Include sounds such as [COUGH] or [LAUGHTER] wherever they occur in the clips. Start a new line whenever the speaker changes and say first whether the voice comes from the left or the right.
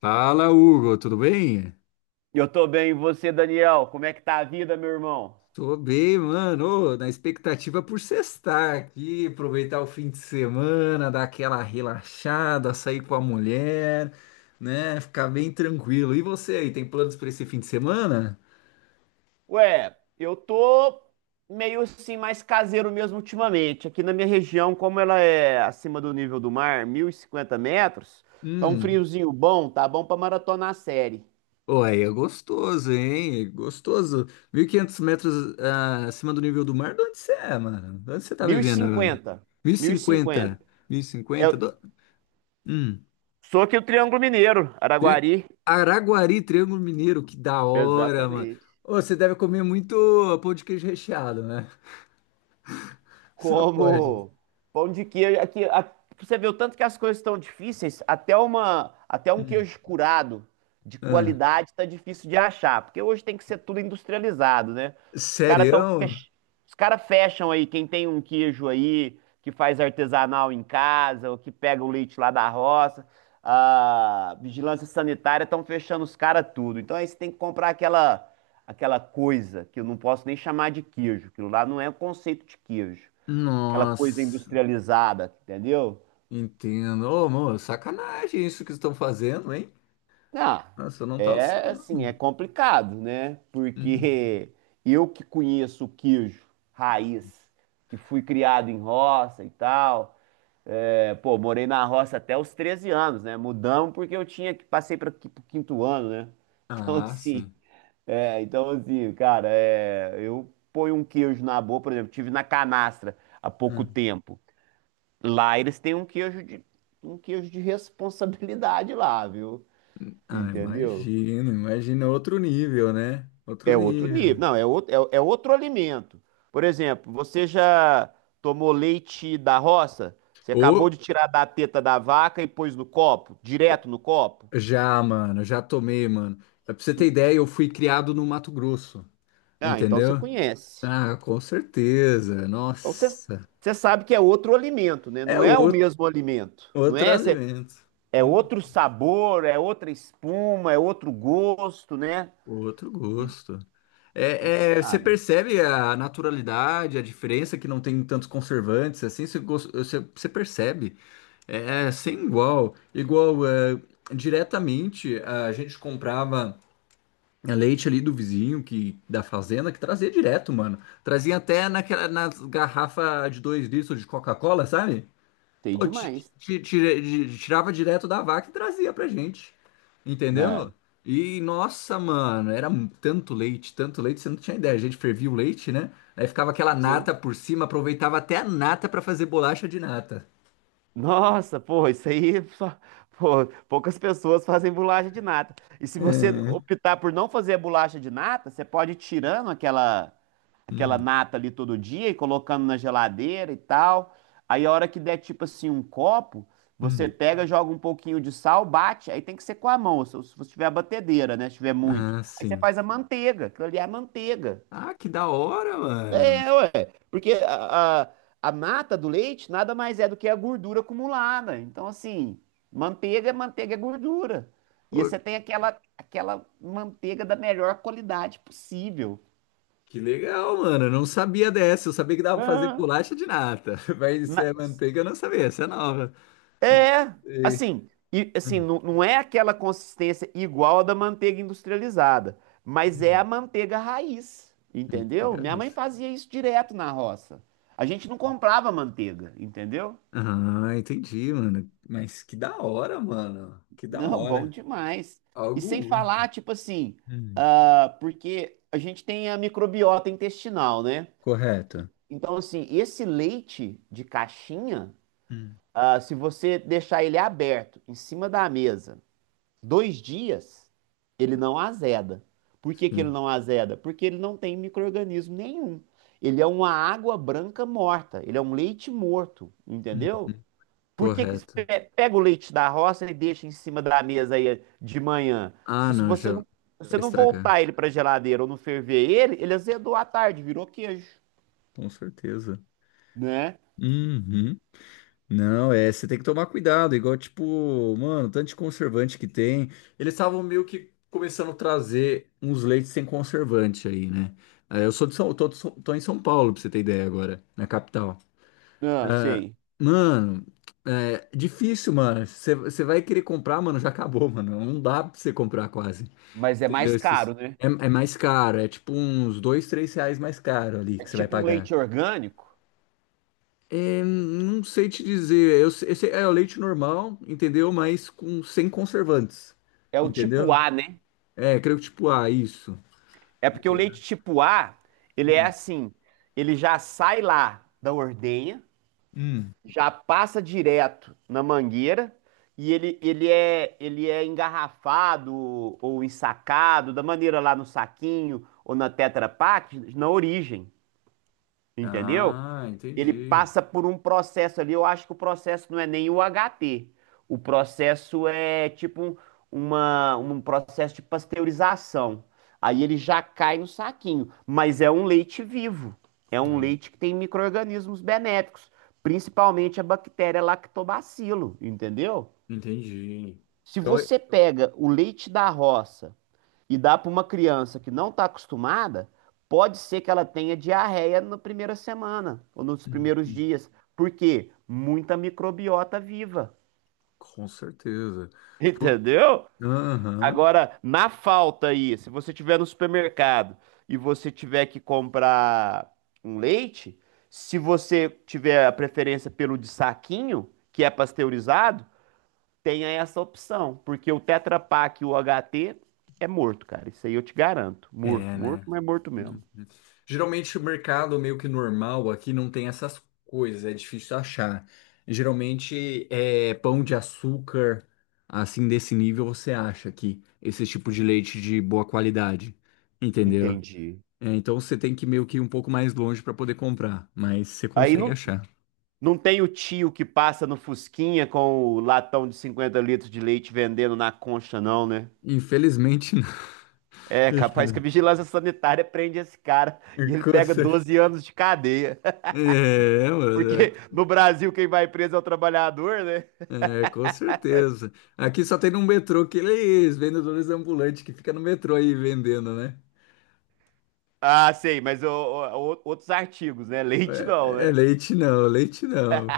left: Fala, Hugo, tudo bem?
right: Eu tô bem, e você, Daniel? Como é que tá a vida, meu irmão?
left: Tô bem, mano. Ô, na expectativa por sextar aqui, aproveitar o fim de semana, dar aquela relaxada, sair com a mulher, né? Ficar bem tranquilo. E você aí, tem planos para esse fim de semana?
right: Eu tô meio assim, mais caseiro mesmo ultimamente. Aqui na minha região, como ela é acima do nível do mar, 1.050 metros, tá um
left: Hum.
right: friozinho bom, tá bom pra maratonar a série.
left: Ô, aí é gostoso, hein? É gostoso. 1.500 metros acima do nível do mar, de onde você é, mano? De onde você tá vivendo agora?
right: 1.050,
left: 1.050?
right: 1.050.
left: 1.050?
right: Eu
left: Hum.
right: sou aqui do Triângulo Mineiro,
left: Tri-
right: Araguari.
left: Araguari, Triângulo Mineiro, que da hora, mano.
right: Exatamente.
left: Ô, você deve comer muito pão de queijo recheado, né? [LAUGHS] Só pode.
right: Como pão de queijo. Você vê o tanto que as coisas estão difíceis, até um
left: Hum.
right: queijo curado de
left: Ah,
right: qualidade está difícil de achar, porque hoje tem que ser tudo industrializado, né? Os caras tão,
left: sério?
right: fech- os cara fecham aí, quem tem um queijo aí que faz artesanal em casa ou que pega o leite lá da roça, a vigilância sanitária estão fechando os caras tudo. Então aí você tem que comprar aquela coisa que eu não posso nem chamar de queijo, aquilo lá não é um conceito de queijo, aquela coisa
left: Nossa,
right: industrializada, entendeu?
left: entendo. Ô, amor, sacanagem isso que estão fazendo, hein?
right: Não,
left: Nossa, eu não tava
right: é assim, é
left: sabendo.
right: complicado, né?
left: Hum.
right: Porque eu que conheço o queijo raiz, que fui criado em roça e tal, é, pô, morei na roça até os 13 anos, né? Mudamos porque eu tinha que passei para o quinto ano, né? [LAUGHS] Então
left: Ah,
right: assim,
left: sim.
right: então assim, cara, é, eu ponho um queijo na boca, por exemplo, tive na canastra há pouco
left: Ah.
right: tempo. Lá eles têm um queijo de responsabilidade lá, viu?
left: Ah,
right: Entendeu?
left: imagino, imagina outro nível, né? Outro
right: É outro
left: nível.
right: nível. Não, é outro, é outro alimento. Por exemplo, você já tomou leite da roça? Você acabou
left: Ô,
right: de tirar da teta da vaca e pôs no copo?
left: ô,
right: Direto no copo?
left: já, mano, já tomei, mano. Pra você ter ideia, eu fui criado no Mato Grosso.
right: Ah, então você
left: Entendeu?
right: conhece.
left: Ah, com certeza.
right: Então você,
left: Nossa.
right: você sabe que é outro alimento, né?
left: É
right: Não é o
left: outro,
right: mesmo alimento. Não
left: outro
right: é?
left: alimento.
right: É
left: Hum,
right: outro sabor, é outra espuma, é outro gosto, né?
left: outro gosto.
right: Então você
left: É, é, você
right: sabe.
left: percebe a naturalidade, a diferença que não tem tantos conservantes, assim, você, você, você percebe. É, é sem igual. Igual, é, diretamente, a gente comprava leite ali do vizinho, que da fazenda, que trazia direto, mano. Trazia até naquela, nas garrafas de 2 litros de Coca-Cola, sabe?
right: Sei
left: Pô,
right: demais.
left: ti- tire- tirava direto da vaca e trazia pra gente. Entendeu?
right: Né?
left: E nossa, mano, era tanto leite, você não tinha ideia. A gente fervia o leite, né? Aí ficava aquela
right: Sim.
left: nata por cima, aproveitava até a nata pra fazer bolacha de nata.
right: Nossa, pô, pô, poucas pessoas fazem bolacha de nata. E se você
left: É.
right: optar por não fazer a bolacha de nata, você pode ir tirando aquela
left: Hum,
right: nata ali todo dia e colocando na geladeira e tal. Aí a hora que der tipo assim um copo, você
left: hum.
right: pega, joga um pouquinho de sal, bate. Aí tem que ser com a mão, se você tiver a batedeira, né? Se tiver muito.
left: Ah,
right: Aí você
left: sim.
right: faz a manteiga, aquilo ali é a manteiga.
left: Ah, que da hora,
right: É,
left: mano.
right: é, ué, porque a mata do leite nada mais é do que a gordura acumulada. Então, assim, manteiga é gordura. E
left: Pô,
right: você tem aquela manteiga da melhor qualidade possível.
left: que legal, mano. Eu não sabia dessa. Eu sabia que dava pra fazer
right: Ah,
left: bolacha de nata. [LAUGHS] Mas isso é
right: mas-
left: manteiga, eu não sabia. Essa é nova.
right: é,
left: Sei. Hum,
right: não é aquela consistência igual a da manteiga industrializada, mas é a
left: hum.
right: manteiga raiz, entendeu?
left: Manteiga,
right: Minha mãe fazia isso direto na roça. A gente não comprava manteiga, entendeu?
left: ah, entendi, mano. Mas que da hora, mano. Que da
right: Não, bom
left: hora.
right: demais. E
left: Algo
right: sem
left: único.
right: falar, tipo assim,
left: Hum,
right: ah, porque a gente tem a microbiota intestinal, né?
left: correto.
right: Então, assim, esse leite de caixinha,
left: Hum,
right: ah, se você deixar ele aberto em cima da mesa 2 dias, ele não azeda. Por que que ele
left: Sim,
right: não azeda? Porque ele não tem micro-organismo nenhum. Ele é uma água branca morta, ele é um leite morto, entendeu?
left: uhum,
right: Por que
left: correto.
right: pega o leite da roça e deixa em cima da mesa aí de manhã?
left: Ah, não, já
right: Se
left: vai
right: você não
left: estragar.
right: voltar ele para geladeira ou não ferver ele, ele azedou à tarde, virou queijo,
left: Com certeza.
right: né?
left: Uhum. Não, é, você tem que tomar cuidado, igual, tipo, mano, tanto de conservante que tem. Eles estavam meio que começando a trazer uns leites sem conservante aí, né? Ah, eu sou de São, tô, de tô em São Paulo, pra você ter ideia agora, na capital.
right: Não, sei.
left: Mano, é difícil, mano. Você vai querer comprar, mano, já acabou, mano. Não dá pra você comprar quase.
right: Mas é
left: Entendeu?
right: mais caro, né?
left: É, é mais caro, é tipo uns dois, três reais mais caro ali
right: É
left: que você vai
right: tipo um
left: pagar.
right: leite orgânico,
left: É, não sei te dizer. É o leite normal, entendeu? Mas com sem conservantes.
right: é o tipo
left: Entendeu?
right: A, né?
left: É, creio que tipo, ah, isso.
right: É porque o
left: Entendeu?
right: leite tipo A, ele é
left: Hum.
right: assim, ele já sai lá da ordenha,
left: Hum.
right: já passa direto na mangueira e ele é engarrafado ou ensacado da maneira lá no saquinho ou na Tetra Pak na origem, entendeu?
left: Ah,
right: Ele
left: entendi.
right: passa por um processo ali. Eu acho que o processo não é nem o HT. O processo é tipo um, uma, um processo de pasteurização. Aí ele já cai no saquinho. Mas é um leite vivo. É um
left: Olha.
right: leite que tem micro-organismos benéficos, principalmente a bactéria lactobacilo, entendeu?
left: Entendi.
right: Se
left: Então, é-
right: você pega o leite da roça e dá para uma criança que não está acostumada, pode ser que ela tenha diarreia na primeira semana ou nos
left: hum,
right: primeiros
left: hum,
right: dias. Por quê? Muita microbiota viva.
left: com certeza.
right: [LAUGHS] Entendeu?
left: Aham,
right: Agora, na falta aí, se você tiver no supermercado e você tiver que comprar um leite, se você tiver a preferência pelo de saquinho, que é pasteurizado, tenha essa opção, porque o Tetra Pak e o HT é morto, cara. Isso aí eu te garanto.
left: é,
right: Morto, morto,
left: né?
right: mas morto mesmo.
left: Uhum. Geralmente o mercado meio que normal aqui não tem essas coisas, é difícil achar. Geralmente é pão de açúcar, assim desse nível você acha aqui, esse tipo de leite de boa qualidade, entendeu?
right: Entendi.
left: É, então você tem que meio que ir um pouco mais longe para poder comprar, mas você
right: Aí
left: consegue
right: não,
left: achar.
right: não tem o tio que passa no Fusquinha com o latão de 50 litros de leite vendendo na concha, não, né?
left: Infelizmente não.
right: É capaz que a
left: [LAUGHS]
right: vigilância sanitária prende esse cara e ele
left: Com
right: pega
left: certeza.
right: 12 anos de cadeia.
left: É,
right: [LAUGHS]
left: mano,
right: Porque no Brasil quem vai preso é o trabalhador, né?
left: é, com certeza. Aqui só tem no metrô aqueles vendedores ambulantes que fica no metrô aí vendendo, né?
right: Ah, sei, mas outros artigos, né? Leite não,
left: É, é
right: né?
left: leite não, leite não.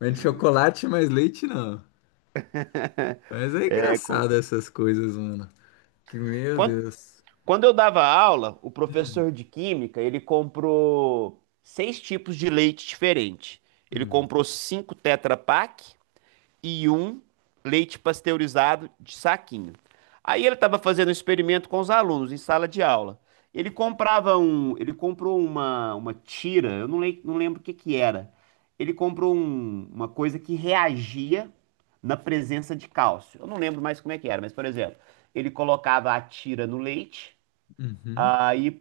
left: Vende chocolate, mas leite não.
right: [LAUGHS]
left: Mas é
right: É, com...
left: engraçado essas coisas, mano. Que meu
right: Quanto
left: Deus.
right: Quando eu dava aula, o professor de química, ele comprou 6 tipos de leite diferentes. Ele
left: Hum,
right: comprou 5 Tetra Pak e um leite pasteurizado de saquinho. Aí ele estava fazendo um experimento com os alunos em sala de aula. Ele comprava um, ele comprou uma tira, eu não, lem- não lembro o que que era. Ele comprou uma coisa que reagia na presença de cálcio. Eu não lembro mais como é que era, mas por exemplo, ele colocava a tira no leite.
left: uhum,
right: Aí,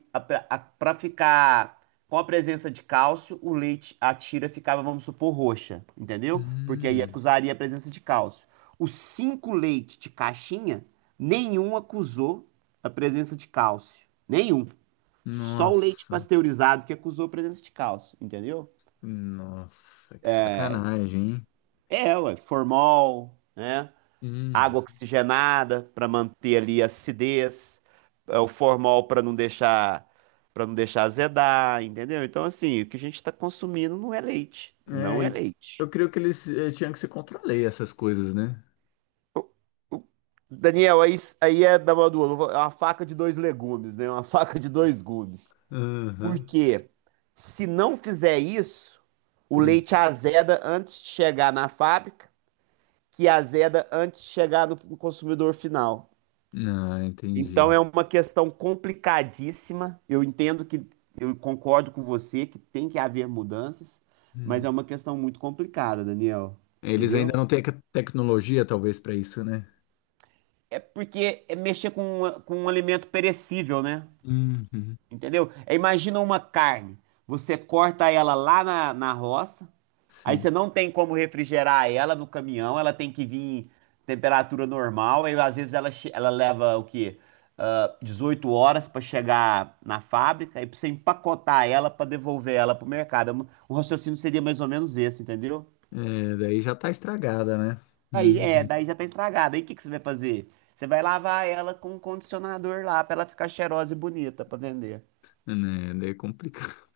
right: para ficar com a presença de cálcio, o leite, a tira ficava, vamos supor, roxa, entendeu? Porque aí
left: hum.
right: acusaria a presença de cálcio. Os 5 leites de caixinha, nenhum acusou a presença de cálcio. Nenhum. Só o leite
left: Nossa,
right: pasteurizado que acusou a presença de cálcio, entendeu?
left: nossa, que sacanagem, hein?
right: É, ué, formol, né?
left: Hum.
right: Água oxigenada para manter ali a acidez, é, o formol para não deixar azedar, entendeu? Então assim, o que a gente está consumindo não é leite, não
left: É,
right: é
left: e
right: leite.
left: eu creio que eles tinham que se controlar essas coisas, né?
right: O- o- Daniel, aí é da mão do ovo, é uma faca de dois legumes, né? É uma [LAUGHS] faca de dois gumes.
left: Aham.
right: Porque se não fizer isso, o
left: Hum.
right: leite azeda antes de chegar na fábrica, que azeda antes de chegar no consumidor final.
left: Não,
right: Então
left: entendi.
right: é uma questão complicadíssima. Eu entendo que eu concordo com você que tem que haver mudanças, mas é
left: Hum.
right: uma questão muito complicada, Daniel.
left: Eles ainda
right: Entendeu?
left: não têm a tecnologia, talvez, para isso, né?
right: É porque é mexer com, com um alimento perecível, né?
left: Uhum,
right: Entendeu? É, imagina uma carne. Você corta ela lá na roça. Aí
left: sim.
right: você não tem como refrigerar ela no caminhão, ela tem que vir em temperatura normal. Aí às vezes ela leva o quê? Ah, 18 horas para chegar na fábrica e pra você empacotar ela para devolver ela pro mercado. O raciocínio seria mais ou menos esse, entendeu?
left: É, daí já tá estragada, né?
right: Aí é,
left: Uhum.
right: daí já tá estragada. Aí o que que você vai fazer? Você vai lavar ela com um condicionador lá para ela ficar cheirosa e bonita para vender.
left: Né, daí é complicado.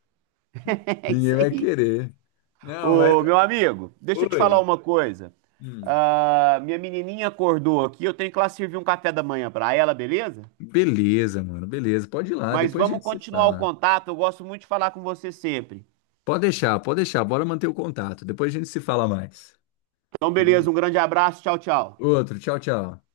left: [LAUGHS]
right: [LAUGHS] É isso
left: Ninguém vai
right: aí.
left: querer. Não, mas.
right: Ô, meu amigo, deixa eu te falar
left: Oi.
right: uma coisa.
left: Hum.
right: Ah, minha menininha acordou aqui, eu tenho que lá servir um café da manhã pra ela, beleza?
left: Beleza, mano, beleza. Pode ir lá,
right: Mas
left: depois a
right: vamos
left: gente se
right: continuar o
left: fala.
right: contato, eu gosto muito de falar com você sempre.
left: Pode deixar, pode deixar. Bora manter o contato. Depois a gente se fala mais.
right: Então,
left: Beleza?
right: beleza, um grande abraço, tchau, tchau.
left: Outro, tchau, tchau.